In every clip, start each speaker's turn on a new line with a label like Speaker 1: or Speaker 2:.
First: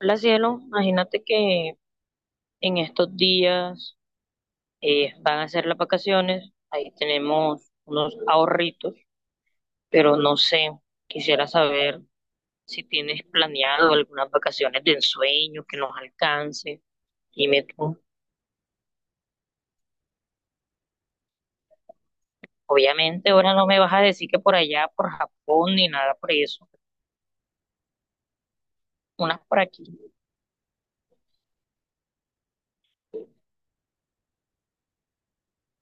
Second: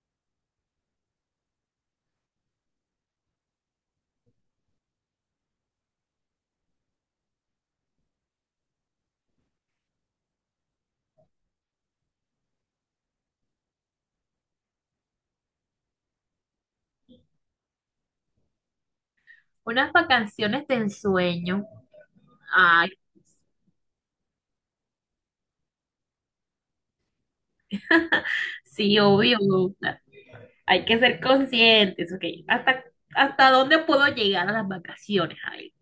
Speaker 1: Hola, cielo, imagínate que en estos días van a ser las vacaciones, ahí tenemos unos ahorritos, pero no sé, quisiera saber si tienes planeado algunas vacaciones de ensueño que nos alcance. Dime tú,
Speaker 2: Unas vacaciones de ensueño. Ay,
Speaker 1: obviamente ahora no me vas a decir que por allá, por Japón, ni nada por eso,
Speaker 2: sí, obvio.
Speaker 1: unas por aquí.
Speaker 2: Hay que ser conscientes, ok. ¿Hasta dónde puedo llegar a las vacaciones? A ver,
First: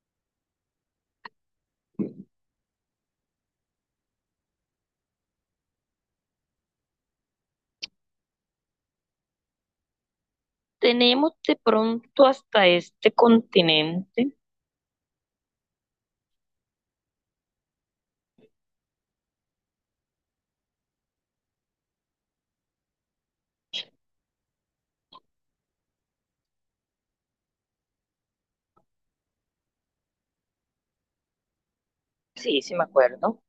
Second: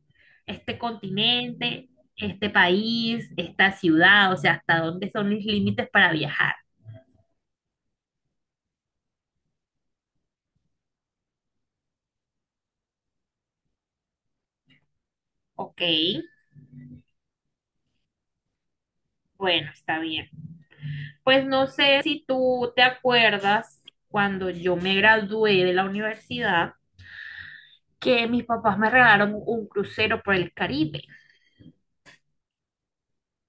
Speaker 2: este continente, este país, esta ciudad, o sea, ¿hasta dónde son mis límites para viajar?
Speaker 1: Tenemos de pronto hasta este continente.
Speaker 2: Ok, bueno, está bien. Pues no sé si tú te acuerdas cuando yo me gradué de la universidad que mis papás me regalaron un crucero por el Caribe.
Speaker 1: Sí, sí me acuerdo,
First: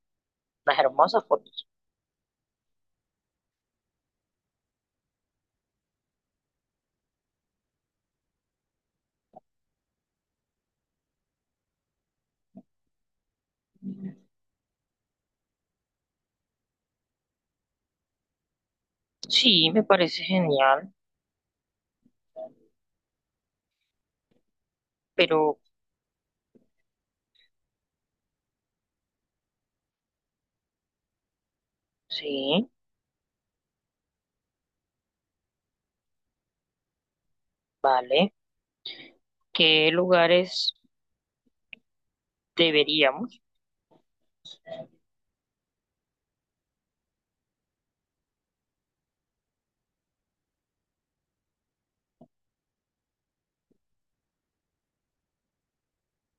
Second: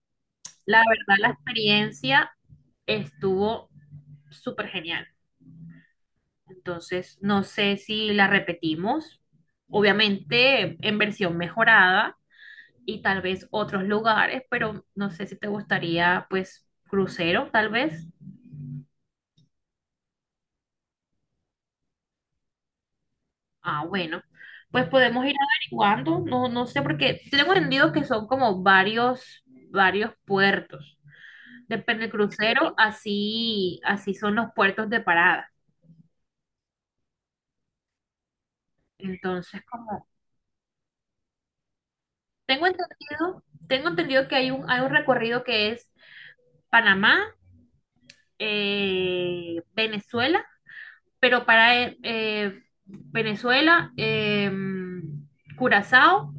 Speaker 1: las
Speaker 2: La verdad,
Speaker 1: hermosas
Speaker 2: la
Speaker 1: fotos.
Speaker 2: experiencia estuvo súper genial. Entonces, no sé si la repetimos, obviamente en versión mejorada y tal vez otros lugares, pero no sé si te gustaría, pues, crucero, tal vez.
Speaker 1: Sí, me parece genial.
Speaker 2: Ah, bueno, pues podemos ir
Speaker 1: Pero
Speaker 2: averiguando, no, no sé, porque tengo entendido que son como varios puertos. Depende del
Speaker 1: sí,
Speaker 2: crucero, así, así son los puertos de parada.
Speaker 1: vale.
Speaker 2: Entonces,
Speaker 1: ¿Qué
Speaker 2: como
Speaker 1: lugares
Speaker 2: Tengo
Speaker 1: deberíamos?
Speaker 2: entendido, tengo entendido que hay un recorrido que es Panamá, Venezuela, pero para Venezuela, Curazao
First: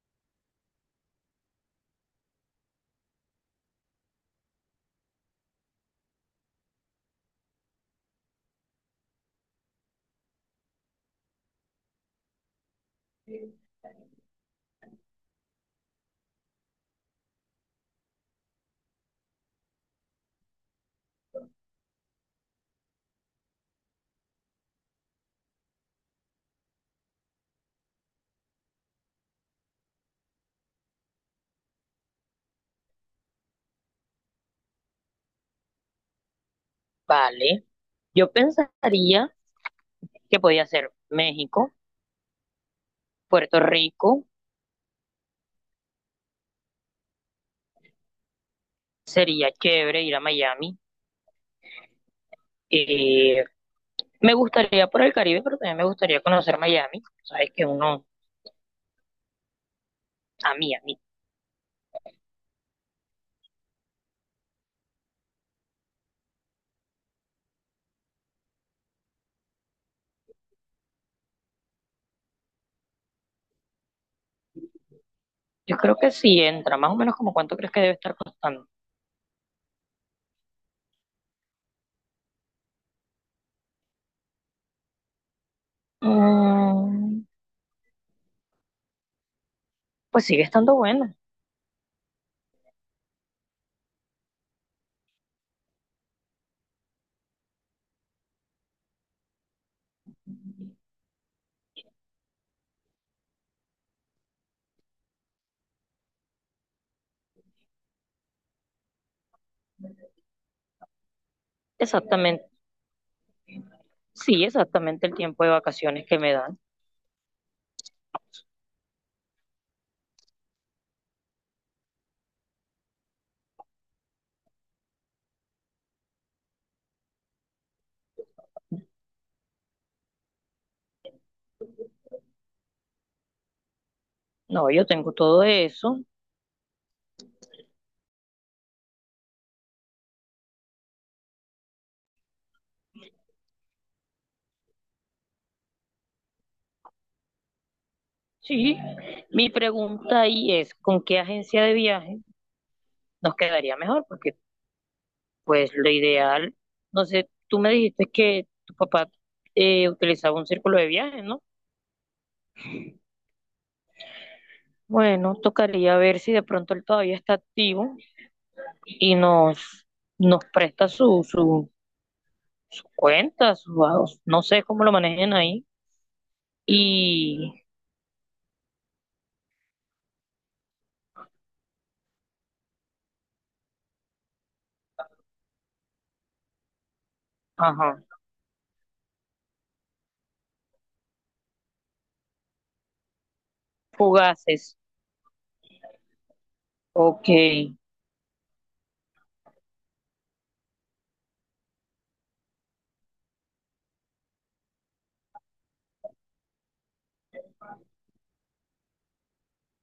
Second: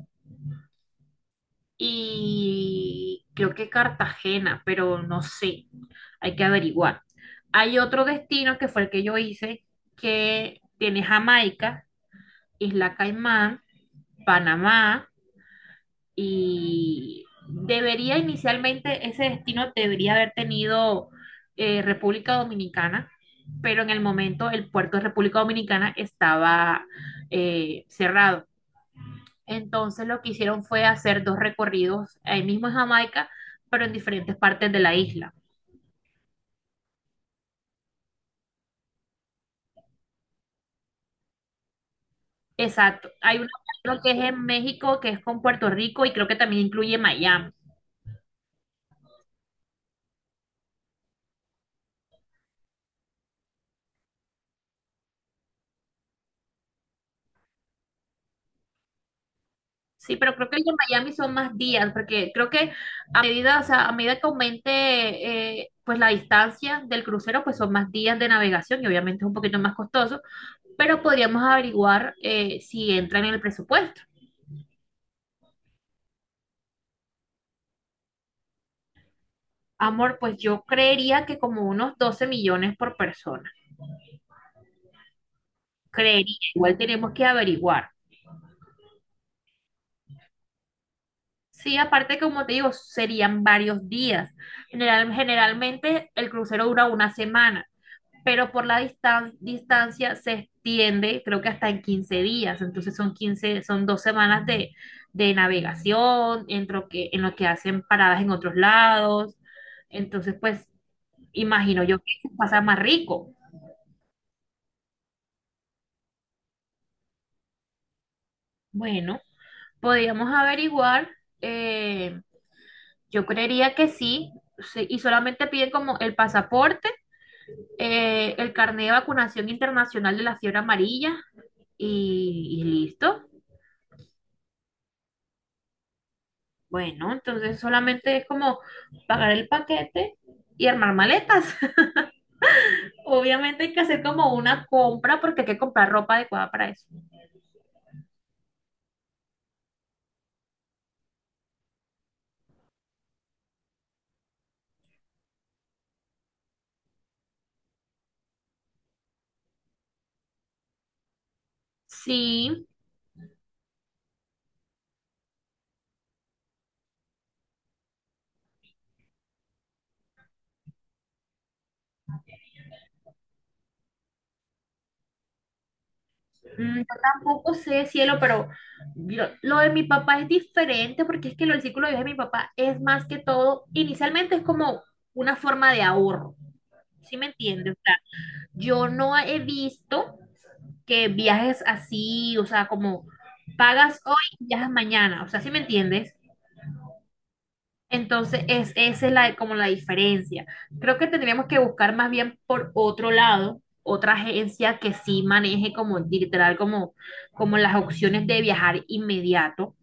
Speaker 2: y creo que Cartagena, pero no sé, hay que averiguar. Hay otro destino que fue el que yo hice, que tiene Jamaica, Isla Caimán, Panamá, y debería inicialmente ese destino debería haber tenido República Dominicana, pero en el momento el puerto de República Dominicana estaba cerrado. Entonces lo que hicieron fue hacer dos recorridos ahí mismo en Jamaica, pero en diferentes partes de la isla.
Speaker 1: Vale. Yo pensaría que podía ser México,
Speaker 2: Exacto. Hay uno,
Speaker 1: Puerto
Speaker 2: creo que es
Speaker 1: Rico,
Speaker 2: en México, que es con Puerto Rico y creo que también incluye Miami.
Speaker 1: sería chévere ir a Miami. Eh, me gustaría por el Caribe, pero también me gustaría conocer Miami. Sabes que uno,
Speaker 2: Sí, pero creo
Speaker 1: a
Speaker 2: que el de
Speaker 1: mí, a mí.
Speaker 2: Miami son más días, porque creo que a medida, o sea, a medida que aumente pues la distancia del crucero, pues son más días de navegación y obviamente es un poquito más costoso, pero podríamos averiguar si entra en el presupuesto.
Speaker 1: Yo creo que sí entra, más o menos como cuánto crees que debe estar costando.
Speaker 2: Amor, pues yo creería que como unos 12 millones por persona. Creería, igual tenemos que
Speaker 1: Mm,
Speaker 2: averiguar.
Speaker 1: pues sigue estando bueno.
Speaker 2: Sí, aparte, como te digo, serían varios días. Generalmente el crucero dura una semana, pero por la distancia se extiende, creo que hasta en 15 días, entonces son 15, son 2 semanas de, navegación, en lo que hacen paradas en otros lados, entonces pues imagino yo que
Speaker 1: Exactamente,
Speaker 2: pasa más rico.
Speaker 1: sí, exactamente el tiempo de vacaciones que me dan.
Speaker 2: Bueno, podríamos averiguar, eh, yo creería que sí, sí, y solamente piden como el pasaporte, el carnet de vacunación internacional de la fiebre amarilla y listo.
Speaker 1: No, yo tengo todo eso.
Speaker 2: Bueno, entonces solamente es como pagar el paquete y armar maletas. Obviamente hay que hacer como una compra porque hay que comprar ropa adecuada para eso.
Speaker 1: Sí, mi pregunta ahí es, ¿con qué agencia de viaje nos quedaría mejor? Porque pues lo ideal, no sé, tú me dijiste que tu papá utilizaba un círculo de viaje, ¿no?
Speaker 2: Sí,
Speaker 1: Bueno, tocaría ver si de pronto él todavía está activo y nos presta su cuenta, no sé cómo lo manejen ahí.
Speaker 2: yo
Speaker 1: Y,
Speaker 2: tampoco sé, cielo, pero lo de mi papá es diferente porque es que lo del círculo de vida de mi papá es más que todo, inicialmente es como una forma de ahorro, ¿sí me entiendes? O sea,
Speaker 1: ajá,
Speaker 2: yo no he visto que viajes así, o sea, como pagas hoy y viajas
Speaker 1: fugaces,
Speaker 2: mañana, o sea, ¿sí me entiendes?
Speaker 1: ok,
Speaker 2: Entonces, esa es la, como la diferencia. Creo que tendríamos que buscar más bien por otro lado, otra agencia que sí maneje como literal, como las opciones de viajar inmediato,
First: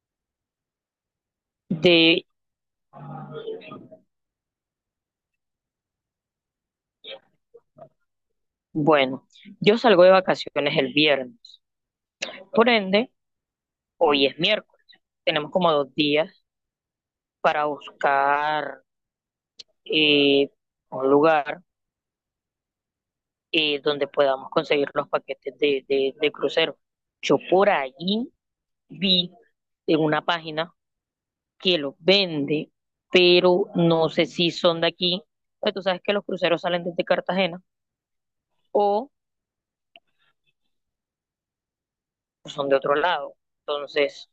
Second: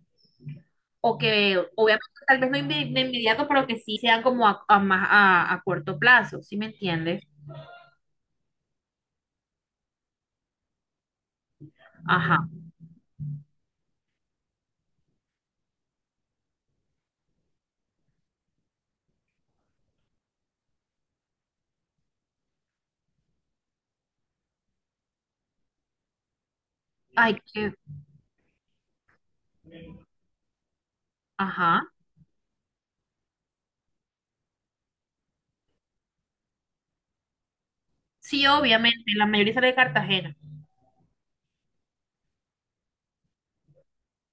Speaker 2: o que obviamente
Speaker 1: de,
Speaker 2: tal vez no de inmediato, pero que sí sean como a más, a corto plazo, ¿sí me entiendes?
Speaker 1: bueno, yo salgo de vacaciones el viernes.
Speaker 2: Ajá.
Speaker 1: Por ende, hoy es miércoles, tenemos como dos días para buscar eh, un lugar, donde podamos conseguir los paquetes de crucero. Yo
Speaker 2: Ay,
Speaker 1: por
Speaker 2: que,
Speaker 1: allí vi en una página que
Speaker 2: ajá.
Speaker 1: los vende, pero no sé si son de aquí. Pues tú sabes que los cruceros salen desde Cartagena
Speaker 2: Sí, obviamente,
Speaker 1: o
Speaker 2: la mayoría sale de Cartagena.
Speaker 1: son de otro lado. Entonces,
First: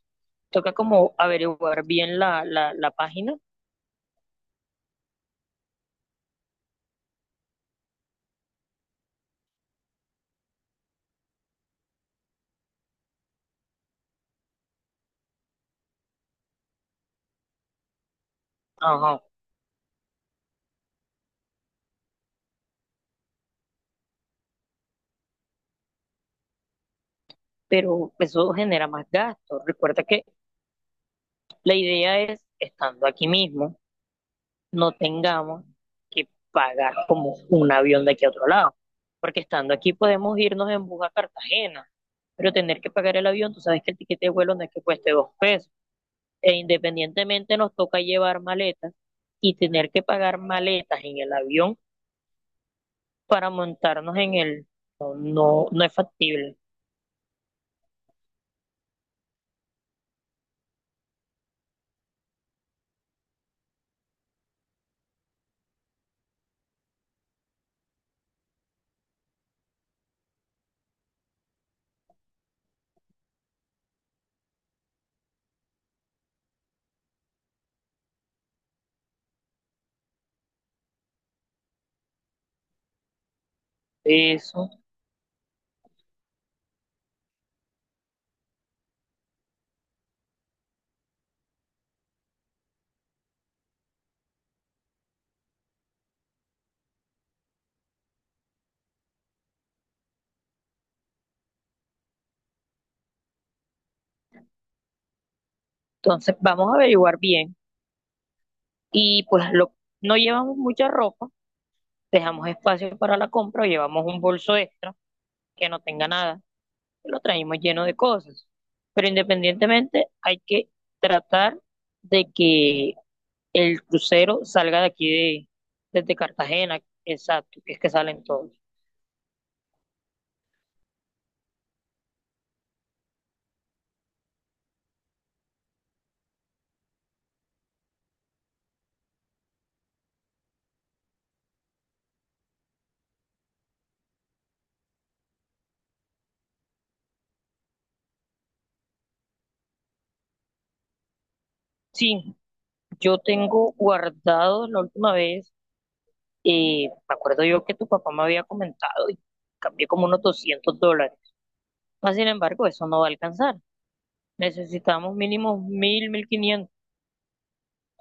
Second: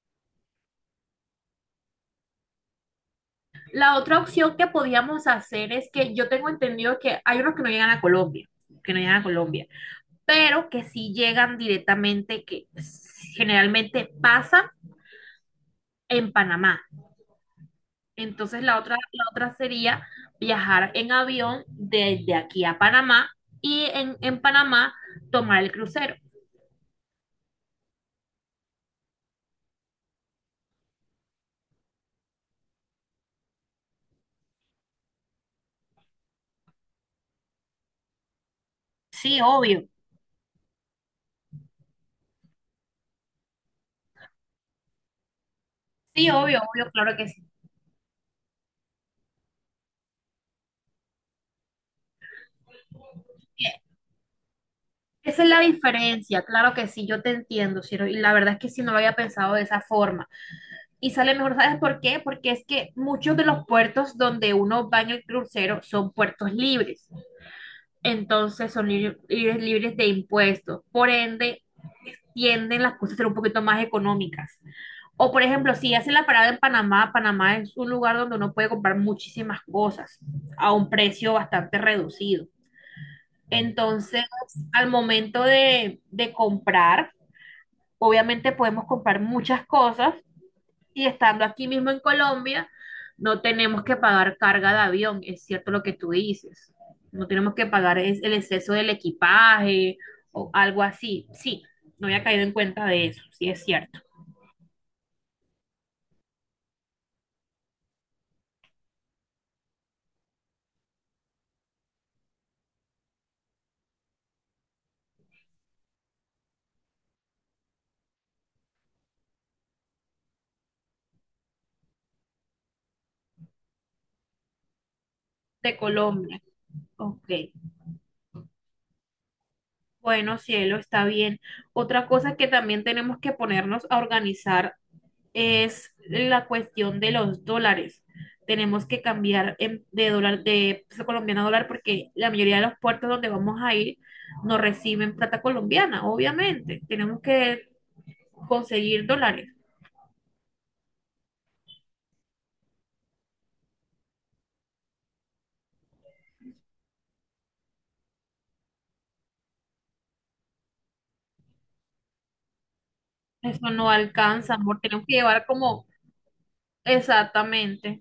Speaker 1: toca como averiguar bien la página.
Speaker 2: La otra opción que podíamos hacer es que yo tengo entendido que hay unos que no llegan a Colombia, que no llegan a Colombia, pero que sí llegan directamente, que generalmente pasan en Panamá. Entonces la otra,
Speaker 1: Ajá.
Speaker 2: la otra sería viajar en avión desde aquí a Panamá y en Panamá tomar el crucero.
Speaker 1: Pero eso genera más gastos. Recuerda que la idea es, estando aquí mismo, no tengamos que pagar como un avión de aquí a otro lado, porque
Speaker 2: Sí,
Speaker 1: estando
Speaker 2: obvio,
Speaker 1: aquí podemos irnos en bus a Cartagena, pero tener que pagar el avión, tú sabes que el tiquete de vuelo no es que cueste dos pesos,
Speaker 2: sí,
Speaker 1: e
Speaker 2: obvio, obvio, claro que sí.
Speaker 1: independientemente nos toca llevar maletas y tener que pagar maletas en el avión para montarnos en el,
Speaker 2: Esa es la
Speaker 1: no es
Speaker 2: diferencia,
Speaker 1: factible
Speaker 2: claro que sí, yo te entiendo, Ciro, y la verdad es que sí no lo había pensado de esa forma. Y sale mejor, ¿sabes por qué? Porque es que muchos de los puertos donde uno va en el crucero son puertos libres. Entonces son libres, libres, libres de impuestos. Por ende, tienden las cosas a ser un poquito más económicas. O por ejemplo, si hacen la parada en Panamá, Panamá es un lugar donde uno puede comprar muchísimas cosas a un precio bastante reducido. Entonces,
Speaker 1: eso.
Speaker 2: al momento de, comprar, obviamente podemos comprar muchas cosas y estando aquí mismo en Colombia, no tenemos que pagar carga de avión, es cierto lo que tú dices. No tenemos que pagar el exceso del equipaje o algo así. Sí, no había caído en cuenta de eso, sí es cierto.
Speaker 1: Entonces vamos a averiguar bien y pues lo, no llevamos mucha ropa, dejamos espacio para la compra o llevamos un bolso extra que no tenga nada, y lo traemos lleno de cosas. Pero independientemente, hay que tratar de que el crucero salga de aquí
Speaker 2: De
Speaker 1: desde
Speaker 2: Colombia,
Speaker 1: Cartagena,
Speaker 2: ok.
Speaker 1: exacto, que es que salen todos.
Speaker 2: Bueno, cielo, está bien. Otra cosa que también tenemos que ponernos a organizar es la cuestión de los dólares. Tenemos que cambiar de dólar, de peso colombiano a dólar, porque la mayoría de los puertos donde vamos a ir no reciben plata colombiana, obviamente. Tenemos que conseguir dólares.
Speaker 1: Sí, yo tengo guardado la última vez, me acuerdo yo que tu papá me había comentado y cambié como unos $200. Mas, sin embargo, eso no va a alcanzar.
Speaker 2: Eso no alcanza, amor. Tenemos
Speaker 1: Necesitamos
Speaker 2: que llevar
Speaker 1: mínimo
Speaker 2: como
Speaker 1: 1500.
Speaker 2: exactamente.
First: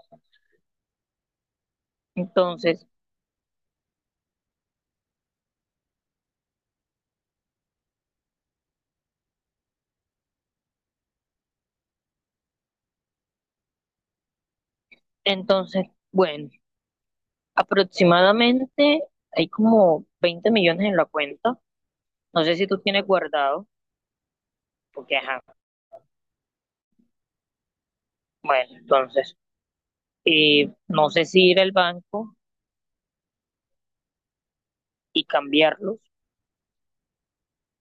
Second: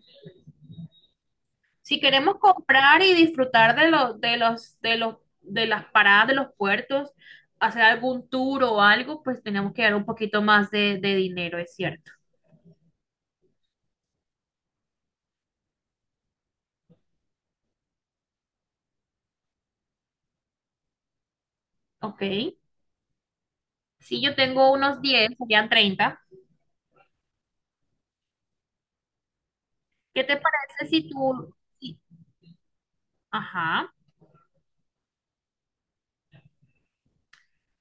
Speaker 2: Si queremos
Speaker 1: Entonces,
Speaker 2: comprar y disfrutar de las paradas de los puertos, hacer algún tour o algo, pues tenemos que dar un poquito más de dinero, es cierto.
Speaker 1: entonces, bueno, aproximadamente hay como 20 millones en la cuenta.
Speaker 2: Ok.
Speaker 1: No sé si tú tienes guardado,
Speaker 2: Si yo tengo unos
Speaker 1: porque
Speaker 2: 10,
Speaker 1: ajá,
Speaker 2: serían 30.
Speaker 1: bueno, entonces,
Speaker 2: ¿Qué te parece
Speaker 1: no
Speaker 2: si
Speaker 1: sé si
Speaker 2: tú...
Speaker 1: ir al
Speaker 2: si-
Speaker 1: banco
Speaker 2: Ajá.
Speaker 1: y cambiarlos,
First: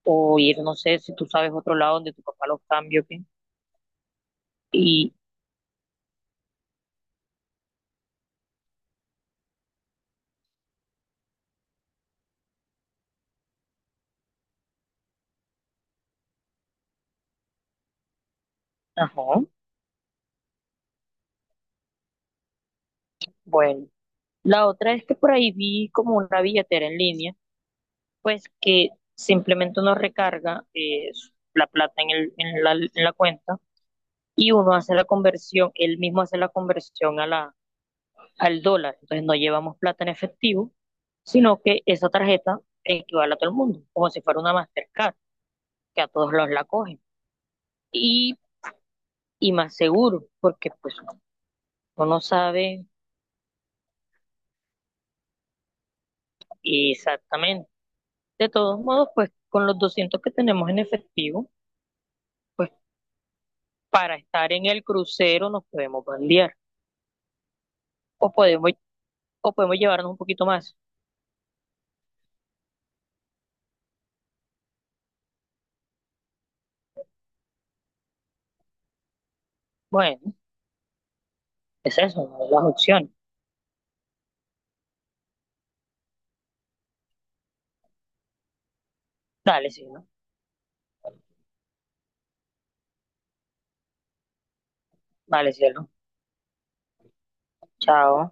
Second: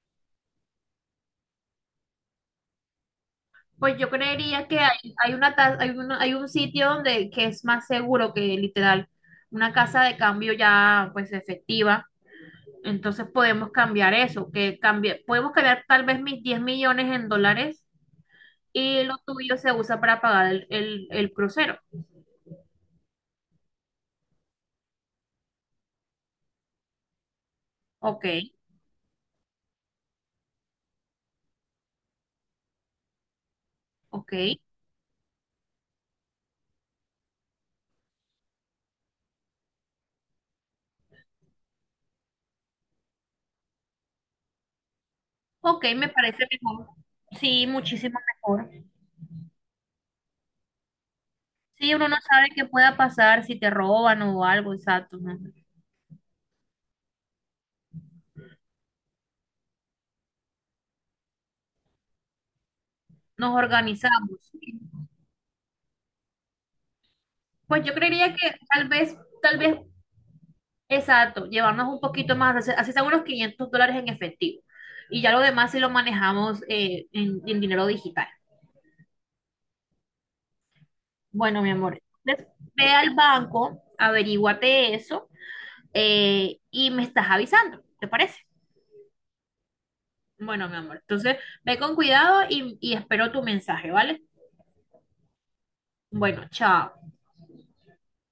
Speaker 1: o ir, no sé, si tú sabes otro lado donde tu papá los cambie, ¿ok?
Speaker 2: Pues yo creería que
Speaker 1: Y,
Speaker 2: hay una, ta- hay una- hay un sitio donde que es más seguro que literal una casa de cambio ya pues efectiva. Entonces podemos cambiar eso, que cambie, podemos cambiar tal vez mis 10 millones en dólares y lo
Speaker 1: ajá,
Speaker 2: tuyo se usa para pagar el, el crucero.
Speaker 1: bueno. La otra es que por ahí vi como una billetera en línea,
Speaker 2: Ok,
Speaker 1: pues que simplemente uno recarga la plata en el, en la cuenta y
Speaker 2: ok.
Speaker 1: uno hace la conversión, él mismo hace la conversión a la, al dólar. Entonces no llevamos plata en efectivo, sino que esa tarjeta equivale a todo el mundo, como si fuera una Mastercard,
Speaker 2: Ok,
Speaker 1: que a
Speaker 2: me
Speaker 1: todos
Speaker 2: parece
Speaker 1: los la
Speaker 2: mejor.
Speaker 1: cogen.
Speaker 2: Sí, muchísimo
Speaker 1: Y,
Speaker 2: mejor.
Speaker 1: y más seguro, porque pues
Speaker 2: Sí,
Speaker 1: uno
Speaker 2: uno no
Speaker 1: no
Speaker 2: sabe qué
Speaker 1: sabe
Speaker 2: pueda pasar si te roban o algo, exacto, ¿no?
Speaker 1: exactamente. De todos modos, pues con los 200 que tenemos en efectivo, pues
Speaker 2: Nos
Speaker 1: para estar
Speaker 2: organizamos.
Speaker 1: en el crucero nos podemos bandear,
Speaker 2: Pues yo
Speaker 1: o
Speaker 2: creería que
Speaker 1: podemos,
Speaker 2: tal vez,
Speaker 1: o
Speaker 2: tal
Speaker 1: podemos
Speaker 2: vez,
Speaker 1: llevarnos un poquito más.
Speaker 2: exacto, llevarnos un poquito más, así así sea unos $500 en efectivo. Y ya lo demás si lo manejamos en, dinero digital.
Speaker 1: Bueno,
Speaker 2: Bueno, mi
Speaker 1: es
Speaker 2: amor,
Speaker 1: eso, ¿no?,
Speaker 2: entonces,
Speaker 1: las
Speaker 2: ve
Speaker 1: opciones.
Speaker 2: al banco, averíguate eso, y me estás avisando, ¿te parece?
Speaker 1: Dale, sí, ¿no?
Speaker 2: Bueno, mi amor, entonces ve con cuidado y espero tu mensaje, ¿vale?
Speaker 1: Dale, sí, el
Speaker 2: Bueno, chao.
Speaker 1: chao.